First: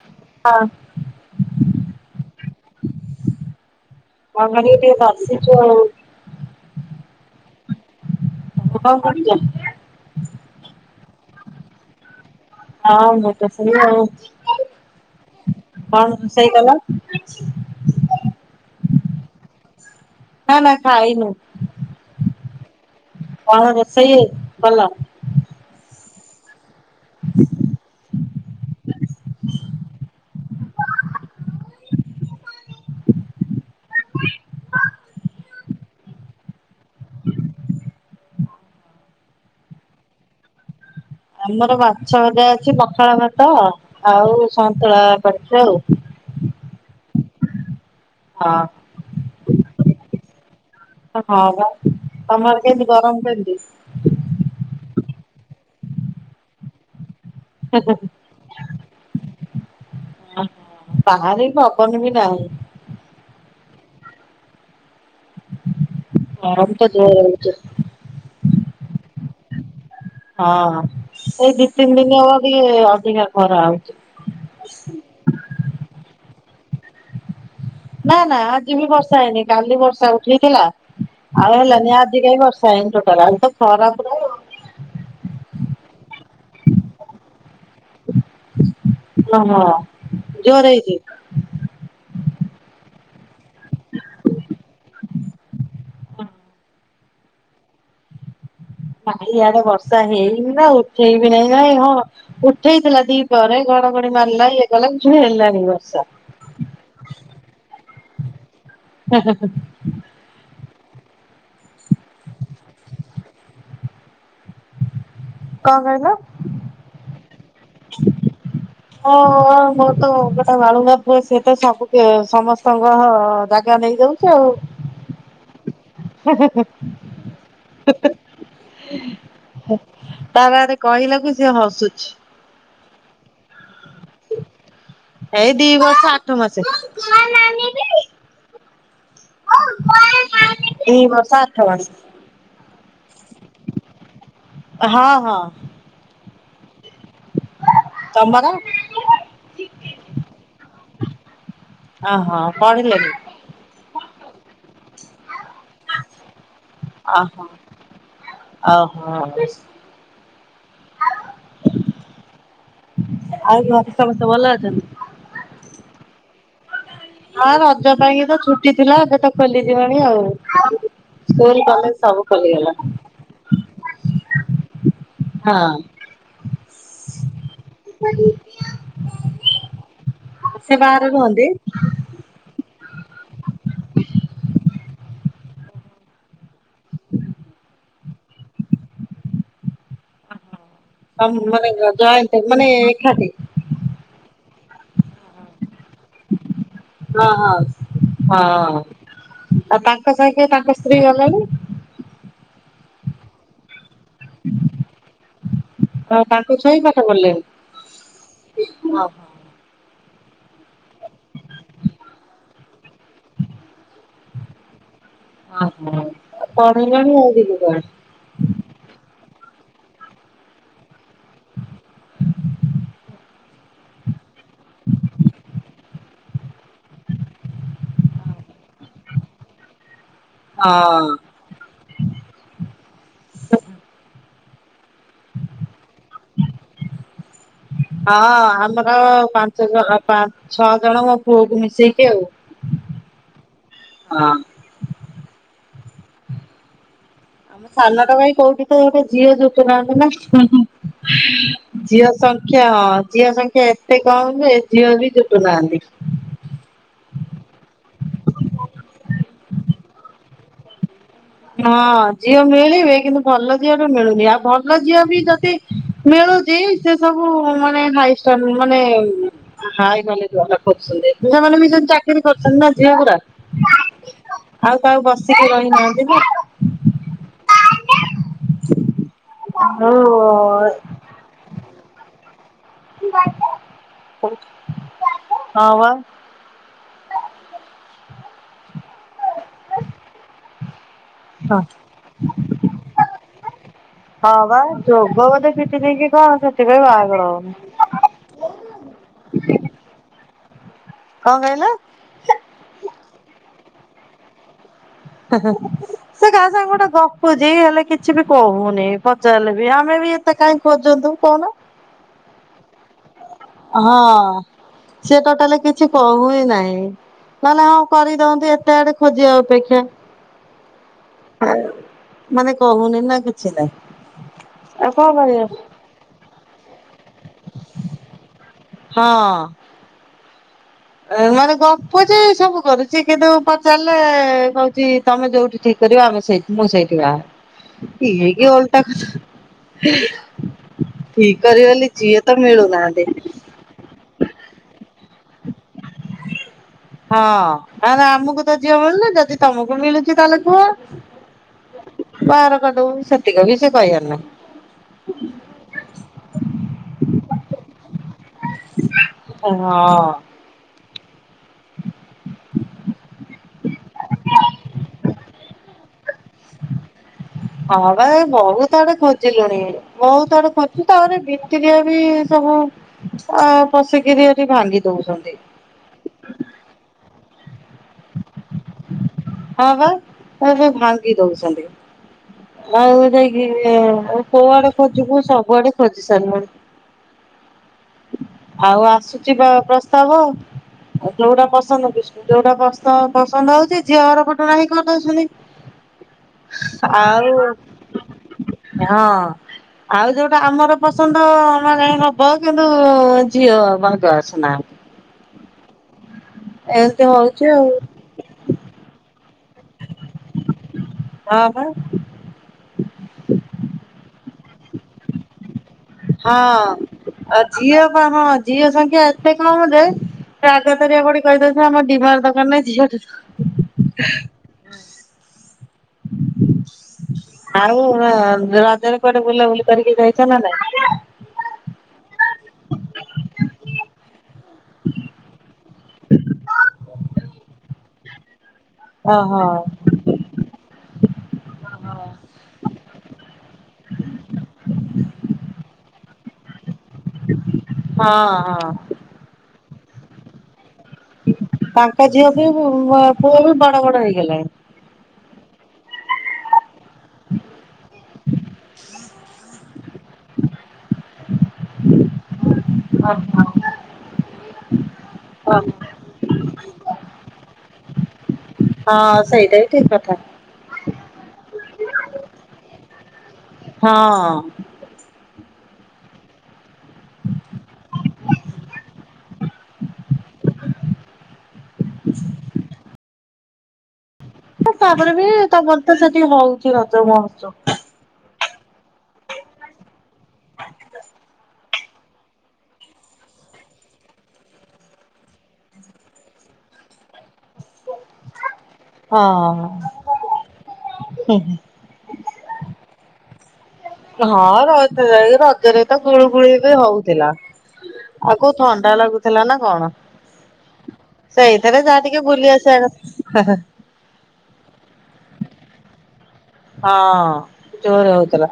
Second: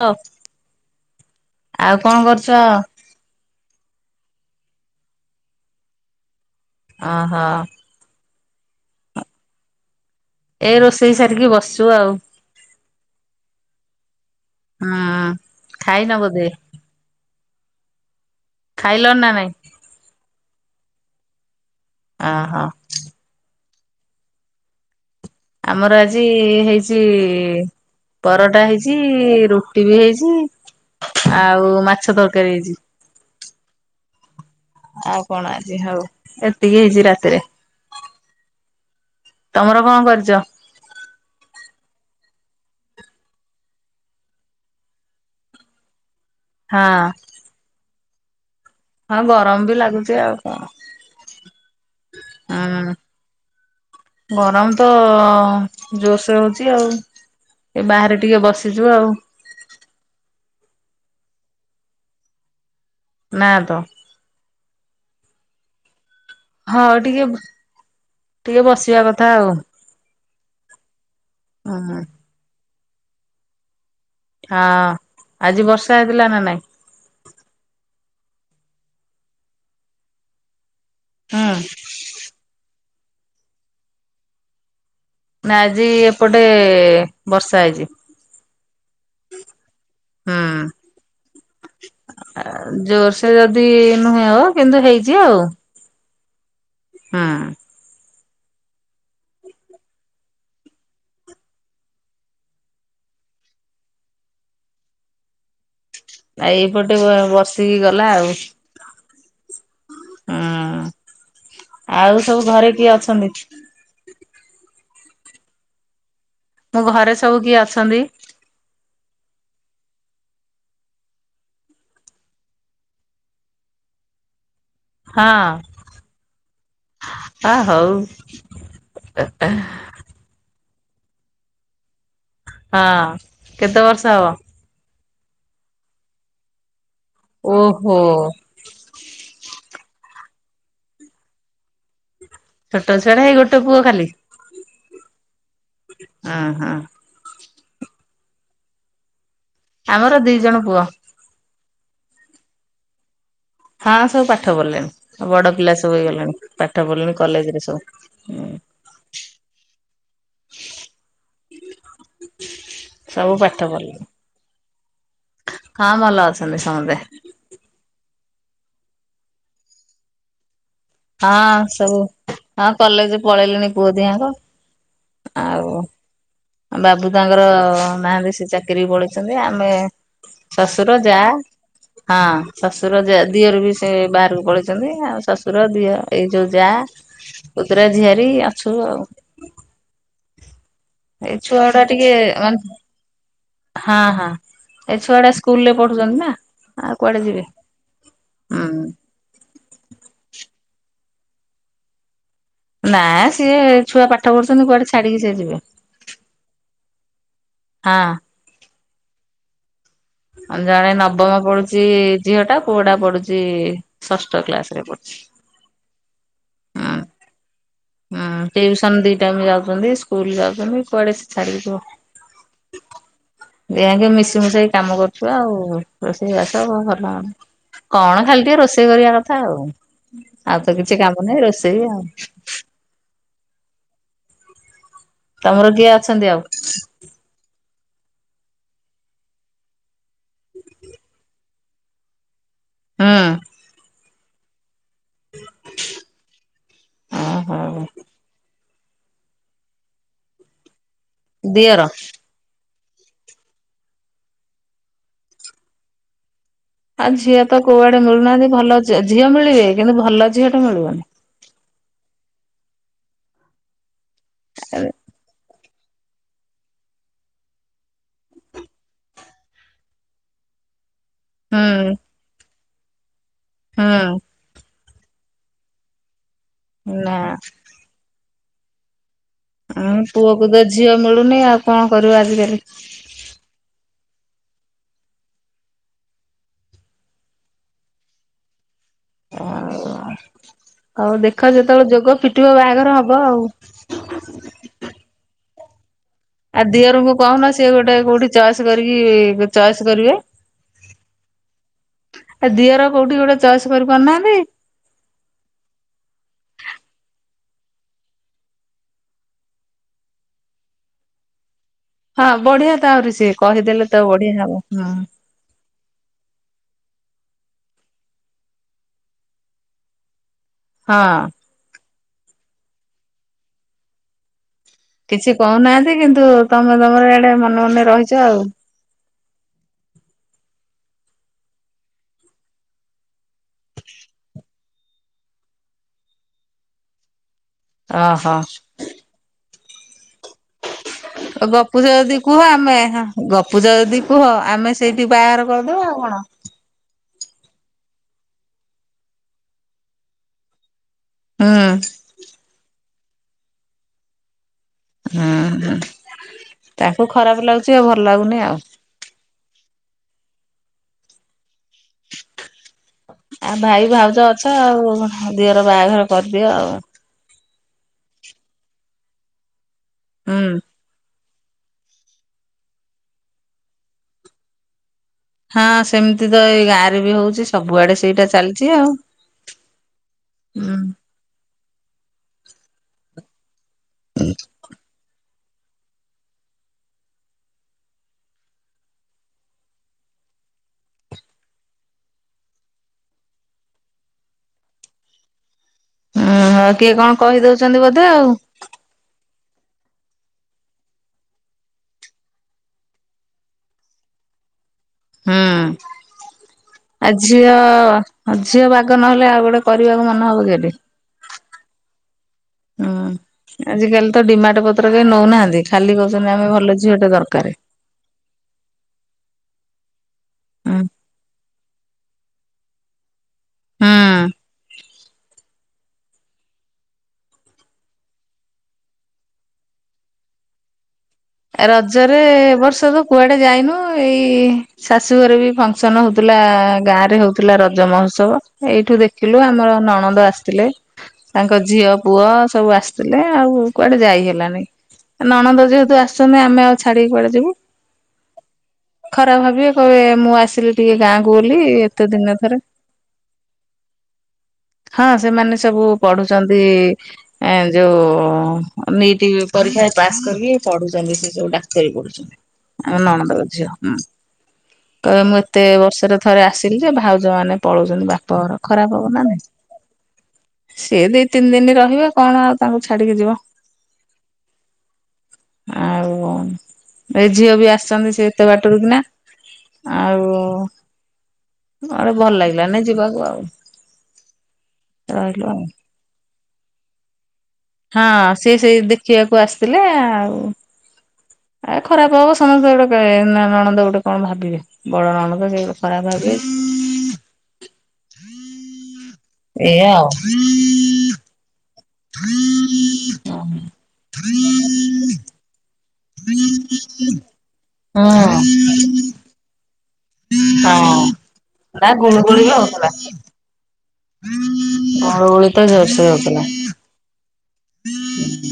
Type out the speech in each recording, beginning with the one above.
ହଁ। ହଁ। ଆଉ କଣ କରୁଚ। କ କରିବି ଟିକେ ବସିଚୁ ଆଉ। ଅହୋ। କ'ଣ କରୁଛ? ଏଇ ରୋଷେଇ ସାରିକି ବସିଛୁ ଆଉ। ହଁ ମୁଁ ତ ସେଇ ଆଉ ହୁଁ କ'ଣ ଖାଇନ ବୋଧେ ରୋଷେଇ କଲ? ଖାଇଲ ନା ନାଇଁ। ନା ନା ଖାଇନୁ। ଆହ୍ କ'ଣ ରୋଷେଇ ହେଇଛି କଳା? ଆମର ଆଜି ହେଇଛି। ପରଟା ହେଇଛି।। ରୁଟି ବି ହେଇଛି। ଆଉ ମାଛ ତରକାରୀ ହେଇଛି। ଆଉ କ'ଣ ଆଜି ହଉ? ଏତିକି ହେଇଛି ରାତିରେ। ତମର କ'ଣ କରିଛ? ଆମର ମାଛ ଭଜା ଅଛି। ପଖାଳ ଭାତ ଆଉ ସନ୍ତୁଳା କରିଛୁ। ଆଊ।। ହଁ ଓହୋ ହଁ ଗରମ ବି ଲାଗୁଛି। ଆଉ କ'ଣ? ହଁ ପା। ତମର କେମିତି ହୁଁ। ଗରମ କେମିତି? ଗରମ ତ ଜୋର୍ ସେ ହଉଛି। ଆଉ।। ଏ ବାହାରେ ଟିକେ ବସିଛୁ ଆଉ। ବାହାରେ ପବନ ବି ନାହିଁ। ନା ତ ଗରମ ତ ହଁ ଜୋରେ ଟିକେ ହଉଛି। ଟିକେ ବସିବା କଥା ଆଉ। ହଁ ଏଇ ଦି ହୁଁ ତିନି ଦିନ ହବ ବି ଅଧିକା ଖରା ହଉଛି। ହଁ ଆଜି ବର୍ଷା ହେଇଥିଲା ନା ନାଇଁ। ନା ନା ଆଜି ବି ବର୍ଷା ହେଇନି କାଲି ବର୍ଷା ଉଠେଇଥିଲା ହୁଁ ଆଉ ହେଲାନି ଆଜି କାହିଁ ବର୍ଷା। ସେଇଟା ଖରା। ନା ଆଜି ଏପଟେ ବର୍ଷା ହେଇଛି। ଓହୋ ଜୋର ହେଇଛି। ଜୋର ସେ ଯଦି ନୁହେଁ ହୋ କିନ୍ତୁ ହେଇଛି ଆଉ। ହୁଁ ଭାଇଆଡେ ବର୍ଷା ହେଇନି ନା ଉଠେଇବି ନାହିଁ ନାଇଁ ହଁ। ଉଠେଇଥିଲା ଦି ପରେ ଘଡ ଘଡି ମାରିଲା ଇଏ କଲା କିଛି ବି ହେଲାନି ବର୍ଷା। ଏଇପଟେ ବସିକି ଗଲା ଆଉ। [unintelligible] ହୁଁ ଆଉ ସବୁ ଘରେ କିଏ ଅଛନ୍ତି? କ'ଣ କହିଲେ? ଘରେ ସବୁ କିଏ ଅଛନ୍ତି? ହଁ ମୋର ତ ଗୋଟେ ବାଳୁଙ୍ଗ ପୁଅ ସିଏ ତ ସବୁ ସମସ୍ତଙ୍କ।। ଗ ନେଇ ଯାଉଛି ଆଉ। ହଁ ଆଉ ହଉ। ତା ପାଖରେ କହିଲାକୁ ସିଏ ହସୁଛି। ହଁ କେତେ ବର୍ଷ ହବ? ଏଇ ଦି ବର୍ଷ ଆଠ ମାସେ। ଓହୋ ଏଇ ବର୍ଷ ଆଠ ମାସେ। ଛୋଟ ଛୁଆଟା ଏ ଗୋଟ ପୁଅ ଖାଲି। ହଁ ହଁ ଓହୋ ତମର ଆମର ଦି ଜଣ ପୁଅ। ଓ ହୋ ପଢିଲେନି। ହଁ ସବୁ ପାଠ ପଢିଲେଣି ବଡ କ୍ଲାସ୍ ସବୁ ହେଇଗଲାଣି ପାଠ ପଢ଼ିଲେଣି ଓହୋ କଲେଜ ରେ ସବୁ। ଓହୋ। ହ ସବୁ ଆଉ ପାଠ ପ, ଘରେ ସମସ୍ତେ ଭଲ ଅଛନ୍ତି? ହଁ ଭଲ ଅଛନ୍ତି ସମତେ। ହଁ ରଜ ପାଇଁକି ତ ଛୁଟି ଥିଲା ଏବେ ତ ଖୋଲିଯିବଣି ଆଉ। ହଁ ସ୍କୁଲ କଲେଜ ସବୁ ହଁ ଖୋଲିଗଲା। କଲେଜେ ପଳେଇଲିଣି ପୁଅ ଦିହାଙ୍କ। ଆଉ ହଁ‌। ବାବୁ ତାଙ୍କର ନାହାନ୍ତି ସେ ଚାକିରି ପଳେଇଚନ୍ତି ଆମେ ସେ ଶଶୁର ବାହାରେ ଯା ରୁହନ୍ତି ହଁ ଶଶୁର ଜା ଦିଅରୁ ବି ସେ ବାହାରକୁ ପଳେଇଚନ୍ତି ଆଉ ଶଶୁର ଦିଅ ଏଇ ଯୋଉ ଯା ପୂତୁରା ଝିଆରିୀ ଆଛୁ ଆଉ। ଏଇ ଛୁଆ ମାନେ ଗୁଡା ଟିକେ ଜଏଣ୍ଟ ମାନେ ଏକାଠି। ହଁ ହଁ। ଏ ଛୁଆଟା ସ୍କୁଲ୍ ରେ ପଢୁଚନ୍ତି ନା ଆଉ କୁଆଡେ ହଁ ଯିବେ ହଁ ହୁଁ। ହଁ ଆଉ ତାଙ୍କ ସାଙ୍ଗେ ତାଙ୍କ ସ୍ତ୍ରୀ ଗଲେଣି। ନା ସିଏ ଛୁଆ ପାଠ ପଢୁଚନ୍ତି କୁଆଡେ ଛାଡିକି ସିଏ ଯିବେ। ହଁ ତାଙ୍କ ଛୁଆ ବି ପାଠ ପଢିଲେଣି। ହଁ। [unintelligible] ଜଣେ ନବମ ପଡୁଚି ଝିଅ ଟା ପୁଅ ଟା ପଢୁଚି ଷଷ୍ଠ କ୍ଲାସ୍ ରେ ପଢୁଚି। ଓହୋ ପଢିଲେଣି ଆଉ। ହୁଁ ଟିଉସନ୍ ଦି ଟାଇମି ଯାଉଚନ୍ତି ସ୍କୁଲ ଯାଉଚନ୍ତି କୁଆଡେ ସେ ଛାଡିକି ଯିବ। ଦିହାଁକେ ମିଶି ମୁଶାକି କାମ କରୁଚୁ ଆଉ। ଏଇଆ ସବୁ ଭଲ କଣ ଖାଲି ଟିକେ ରୋଷେଇ କରିବା କଥା ଆଉ। ଆଉ ତ କିଛି ହଁ। କାମ ନାହିଁ ରୋଷେଇ ଆଉ। ତମର କିଏ ଅଛନ୍ତି ଆଉ? ହଁ ଆମର ପାଞ୍ଚ ଜ ପା ଛଅ ଜଣ ମୋ ପୁଅକୁ ମିଶେଇକି ଆଉ। ହୁଁ। ହଁ। ହ ଆମ ସାନଟା ପାଇଁ କୋଉଠି ତ ଗୋଟେ ଝିଅ ଜୋଟୁ ନାହାନ୍ତି ନା ଦିଅର ଝିଅ ସ କ୍ଷମା ହଁ ଝିଅ ସଂଖ୍ୟା ଏତେ କମ୍ ଯେ ଝିଅ ବି ଜୁଟୁ ନାହାନ୍ତି। ଆ ଝିଅ ତ କୋଉଆଡେ ମିଳୁନାହାନ୍ତି ଭଲ ଝିଅ ମିଳିବେ କିନ୍ତୁ ଭଲ ଝିଅ ଟେ ମିଳିବନି। ହଁ ଝିଅ ମିଳିବେ କିନ୍ତୁ ଭଲ ଝିଅ ଟେ ମିଳୁନି ଆଉ ଭଲ ହୁଁ ଝିଅ ବି ଯଦି ମିଳୁଚି ସେ ସବୁ ମାନେ ମାନେ ହାଇ ଷ୍ଟା ମାନେ ହାଇ କ୍ୱାଲି ସେମାନେ ମି ସେ ଚାକିରି କରୁଛନ୍ତି ନା ଝିଅ ଗୁଡା। ହୁଁ। ଆଉ କାହା କୁ ବସିକି ରହିନାହାନ୍ତି ନା। ନା। ଆଉ ଉଁ ପୁଅ କୁ ତ ଝିଅ ମିଳୁନି ଆଉ କଣ କରିବ ଆଜିକାଲି। ହଁ ବା। ଆଉ ଦେଖ ହଁ। ଯେତେବେଳେ ଯୋଗ ଫିଟିବ ବାହାଘର ହବ ଆଉ। ହଁ ବା ଯୋଗ ବଧେ ଫିଟିନେଇକି ଆଉ ଦିଅରଙ୍କୁ କହୁନ ସିଏ ଗୋଟେ କୋଉଠି ଚଏସ୍ କରିକି ଚଏସ୍ କରିବେ। କଁ କହିଲ? ତା ଦିଅର କୋଉଠି ଗୋଟେ ଚଏସ୍ କରି ପାରୁନାହାନ୍ତି? ହେଁ- ହେଁ। ସେ କା ସାଙ୍ଗେ ଗୋଟେ ଗପୁଚି ହେଲେ କିଛି ବି କହୁନି ପଚାରିଲେ ବି ଆମେ ବି ତେ କାଇଁ ଖୋଜନ୍ତୁ କଉନୁ। ହଁ ବଢିଆ ତ ଆହୁରି ସିଏ କହିଦେଲେ ତ ବଢିଆ ହବ ହୁଁ। ଟୋଟାଲ କି କିଛି କହୁ ହିଁ ନାହିଁ। ନହେଲେ ହଉ କରିଦିଅନ୍ତୁ ଏତେ ଆଡେ ଖୋଜିବା ଅପେକ୍ଷା। ହଁ। ହାଏ ମାନେ କହୁନି ନା କିଛି ନାହିଁ। ଆଉ କଣ କିଛି କରିବା କହୁନାହାନ୍ତି କିନ୍ତୁ ତମେ ତମର ଇଆଡେ ମନେ ମନେ ରହିଚ ଆଉ। ହଁ। ମାନେ ଗପୁଚି ସବୁ କରୁଚି କିନ୍ତୁ ପଚାରିଲେ କହୁଚି ତମେ ଯୋଉଠି ଠିକ୍ କରିବ ଆମେ ସେଇଠି ମୁଁ ସେଇଠି ବାହାହେବି। ଇଏ ଓହୋ। କି ଓଲଟା କଥା। ଠିକ୍ କରିବ ବଲି ଝିଅ ତ ମିଳୁ ନାହାଁନ୍ତି। ପୂଜା ଯଦି କୁହ ଆମେ ସେଇଠି ବାହାଗର କରିଦେବା ଆଉ କଣ। ହଁ କାହିଁନା ଆମକୁ ତ ଝିଅ ମିଳୁନି ଯଦି ତମକୁ ମିଳୁଚି ତାହେଲେ ହୁଁ କୁହ। ବାହାର କରିଦବୁ ସେତିିକ ବି ସେ କହିବାର ନାହିଁ। ହୁଁ ହୁଁ ତାକୁ ଖରାପ ଲାଗୁଚି ଆଉ ଭଲ୍ ଲାଗୁନି ଆଉ। ହଁ। ହଁ ଆଉ ଭାଇ ଭାଉଜ ଅଛ ଆଉ ଦିଅର ବାହାଘର କରିଦିଅ ଆଉ। ହଁ ବା ବହୁତ ଆଡେ ଖୋଜିଲୁଣି ବହୁତ ଆଡେ ହୁଁ। ଖୋ ତାପରେ ବିତିରିିଆ ବି ସବୁ ଅ ପଶିକିରି ଏଠି ଭାଙ୍ଗି ଦଉଛନ୍ତି। ହଁ ସେମିତି ତ ଏଇ ଗାଁ ରେ ବି ହଉଛି ସବୁଆଡେ ସେଇଟା ଚାଲିଛି ଆଉ। ହଁ ବା ହୁଁ। ଭାଙ୍ଗି ଏବେ ଦଉଛନ୍ତି ହଁଉ ଯାଇ କି କୋଉଆଡେ ଖୋଜକୁୁ ସବୁଆଡେ ଖୋଜି ସାରିଲୁଣି। ଆଉ ଆସୁଛି ବ ପ୍ରସ୍ତାବ ଆଉ ଯୋଉଟା ପସନ୍ଦ ବିଷ୍ଣୁ ଯୋଉଟା ପସନ୍ଦ ହଉଛି ଝିଅ ହର ପଟୁ ନାହିଁ କରିଦେଉଛନ୍ତି। ହୁଁ କିଏ କଣ ଆଉ କହିଦଉଛନ୍ତି ବୋଧେ ଆଉ ହଁ। ଆଉ ଯୋଉଟା ଆମର ପସନ୍ଦ ମାନ ନବ କିନ୍ତୁ ଝିଅ ବାଗ ଅସୁନାହାନ୍ତି। ହୁଁ ଏମିତି ଆ ହଉଛି ଝିଅ ଆଉ ହଁ ହଁ ଝିଅ ବାଗ ନହେଲେ ଆଉ ଗୋଟେ କରିବାକୁ ମନେ ହବ କି ଏଠି। ହଁ ବା। ହୁଁ ଆଜିକାଲି ତ ଡିମାଣ୍ଡ ପତ୍ର କେହି ନଉନାହାନ୍ତି। ଖାଲି କହୁଛନ୍ତି ହଁ ଆମେ ଭଲ ଝିଅଟେ ଆ ଦରକାର। ଝିଅ ବା ହଁ ଝିଅ ସଂଖ୍ୟା ଏତେ କମ୍ ଯେ ହୁଁ ଆଗତରିକା ପୁଣି କହିଦଉଛନ୍ତି ଆମ ଡିମାଣ୍ଡ ଦରକାର ନାହିଁ ଝିଅ ହୁଁ। ଆଉ ରଜରେ କୁଆଡେ ବୁଲାବୁଲି କରିକି ଯାଇଛ ନା ନାଇ? ରଜରେ ବର୍ଷ ତ କୁଆଡେ ଯାଇନୁ ଏଇ ଶାଶୁ ଘରେ ବି ଫଙ୍କସନ ହଉଥିଲା ଗାଁ ରେ ହଉଥିଲା ରଜ ମହୋତ୍ସବ। ଏଇଠୁ ଓହୋ ଦେଖିଲୁ ଆମର ନଣନ୍ଦ ଆସିଥିଲେ। ତାଙ୍କ ଝିଅ ପୁଅ ସବୁ ଆସିଥିଲେ ଆଉ କୁଆଡେ ଯାଇ ହେଲାଣି। ନଣନ୍ଦ ଯେହେତୁ ଆସୁଛନ୍ତି ଆମେ ଆଉ ଛାଡିକି କୁଆଡେ ଯିବୁ। ହଁ ହଁ ଖରା ଭାବିବେ କହିବେ ମୁଁ ଆସିଲି ଟିକେ ଗାଁକୁ ବୋଲି ଏତେ ତାଙ୍କ ଦିନ ଝିଅ ବି ଥରେ। ପୁଅ ବି ବଡ ବଡ ହେଇଗଲେଣି। ହଁ ସେମାନେ ସବୁ ପଢୁଛନ୍ତି ଏ ଯୋଉ ନିଟ ପରୀକ୍ଷା ପାସ୍ ପଢୁଛନ୍ତି ସେ ସବୁ ଡାକ୍ତରୀ ପଢୁଛନ୍ତି ଆମ ନଣନ୍ଦଙ୍କ ଝିଅ ହଁୁ। ହୁଁ କହୀବେ ମୁଁ ଏତେ ବର୍ଷରେ ଥରେ ଆସିଲି ଯେ ଭାଉଜ ମାନେ ପଳଉଛନ୍ତି ବାପଘର ଖରାପ ହବ ନା ନାଇଁ। ଠିକ୍ କଥା। ସିଏ ଦି ତିନି ଦିନ ରହିବ କଣ ଆଉ ତାଙ୍କୁ ଛାଡିକି ଯିବ। ହଁ। ଆଉ କଣ? ଏ ଝିଅ ବି ଆସିଛନ୍ତି ସେ ଏତେ ବାଟରୁ କିନା ଆଉ ଆଡେ ଭଲ ଲାଗିଲା ନାଇ ଯିବାକୁ ଆଉ। ତାପରେ ବି ରହିଲୁ ଆଉ। ତମର ତ ସେଠି ହୋଉଛି ରଜ ମହତ୍ସବ। ହଁ ସିଏ ସେଇ ଦେଖିବାକୁ ଆସିଥିଲେ ଆ ଆ ଖରାପ ହବ ସମସ୍ତେ ଗୋଟେ ନଣନ୍ଦ ଗୋଟେ କଣ ଭାବିବେ। ବଡ ରଣଦ ସେ ଖରାପ ଭାବିବେ। ହଁ ଏଇଆ ଆଉ ହଁ। ହଁ ହ ହଁ। ହଁ ରଜ ଯାଇ ରଜରେ ତ ଗୁଳୁ ଗୁଳି ବି ହୋଉଥିଲା। ହୁଁ ଆଉ କ ଥଣ୍ଡା ଲାଗୁଥିଲା ନା କଣ। ହଁ। ସେଇଥିରେ ନା ଯାହା ଟିକେ ବୁଲିଆସିବା କ ଗୁଳୁ ଗୁଳି ତ ଜୋରସେ ହୋଉଥିଲା। ହଁ। ଜୋର ହଉଥିଲା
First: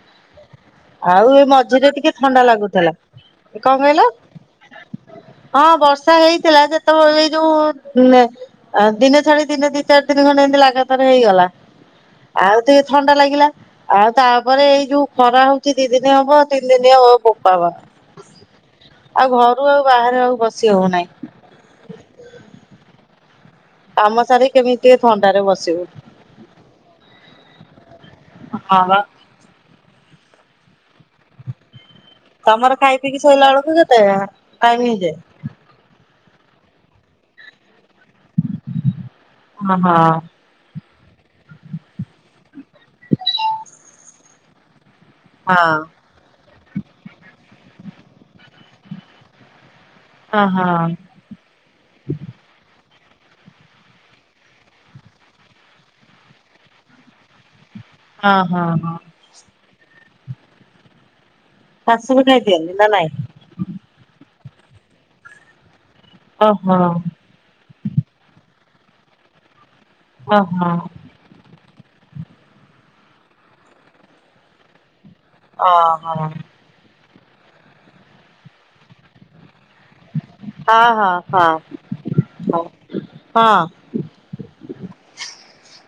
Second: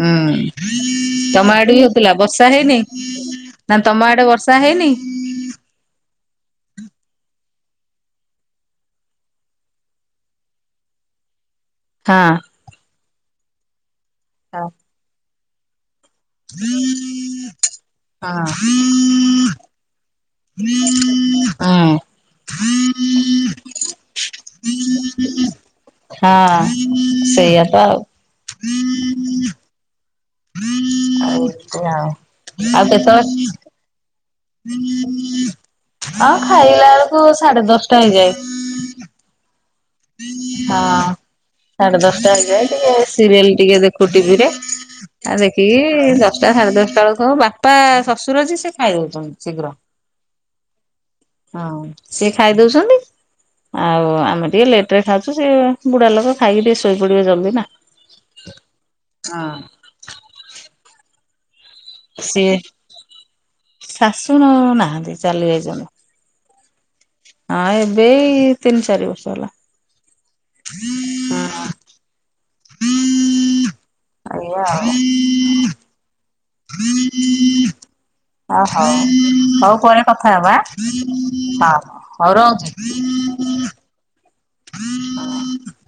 ହଁ। ଆଉ ଏ ତମ ଆଡେ ବି ମଝିରେ ଟିକେ ହୋଉଥିଲା। ଥଣ୍ଡା ବର୍ଷା ହେଇନି ଲାଗୁଥିଲା କଣ ନା କହିଲ ତମ ଆଡେ ବର୍ଷା ହେଇନି? ହଁ ବର୍ଷା ହେଇଥିଲା ଯେତେବେଳେ ଏଇ ଯୋଉ ଆ ଦିନେ ଛାଡି ଦିନେ ଦି ଚାରି ଦିନି ଖଣ୍ଡେ ଏମିତି ଲାଗାତାର ହେଇଗଲା। ହଁ। ଆଉ ଟିକେ ଥଣ୍ଡା ଲାଗିଲା ଆଉ ତାପରେ ହଁ ଏଇ ଯୋଉ ଖରା ହୋଉ କି ଦି ଦିନ ହବ ଆଉ ତିନି ଦିନ ହବ ବୋପା ମା ଆଉ ଘରୁ ଆଉ ବାହାରେ ଆଉ ବସି ହଉନାହିଁ। ହଁ। କାମ ସାରିକି କେମିତି ଟିକେ ଥଣ୍ଡାରେ ବସିବୁ। ହଁ ସେଇଆ ତ ଆଉ। ହଁ ବା। ଏମିତି ଆଉ। ତମର ଆଉ ଖାଇ ପିଇକି କେତେବେଳେ ଶୋଇଲା ବେଳକୁ କେତେ ଟାଇମ ହେଇଯାଏ? ଆଉ ଖାଇଲା ବେଳକୁ ସାଢେ ଦଶଟା ହେଇଯାଏ। ହଁ ହଁ। ହଁ ସାଢେ ଦଶଟା ହେଇଯାଏ ଟିକେ ସିରିଏଲ ଟିକେ ଦେଖୁ ଟି ଭି ରେ। ଆ ଦେଖିକି ଓହୋ ଦଶଟା ସାଢେ ଦଶଟା ବେଳକୁ ହୋଉ ବାପା ଶଶୁର ଯିଏ ସେ ଖାଇଦୋଉଛନ୍ତି ଶୀଘ୍ର। ହଁ ହଁ। ହଁ ସିଏ ଖାଇ ଦୋଉଛନ୍ତି ଆଉ ଆମେ ଟିକେ ଲେଟରେ ଖାଉଚୁ। ସିଏ ବୁଢା ଲୋକ ଖାଇକି ଟିକେ ଶୋଇ ପଡିବେ ଜଲଦି ନା। ହଁ ହଁ ହଁ। ହଁ। ଶାଶୁ ବି ଖାଇ ଦିଅନ୍ତି ନା ନାଇଁ? ଶାସୁ ନ ନାହାନ୍ତି ଚାଲି ଯାଇଚନ୍ତି। ଓହୋ। ହଁ ଏବେ ଏଇ ତିନି ଚାରି ବର୍ଷ ହେଲା। ଓହୋ। ଓହୋ ହଁ ଏଇଆ ଆଉ। ଓହୋ। ଓହୋ ହୋଉ ପରେ କଥା ହବା ହଁ ହଁ ହଉ ହଁ ହୋଉ ରହୁଚି। ହଁ। ହୁଁ।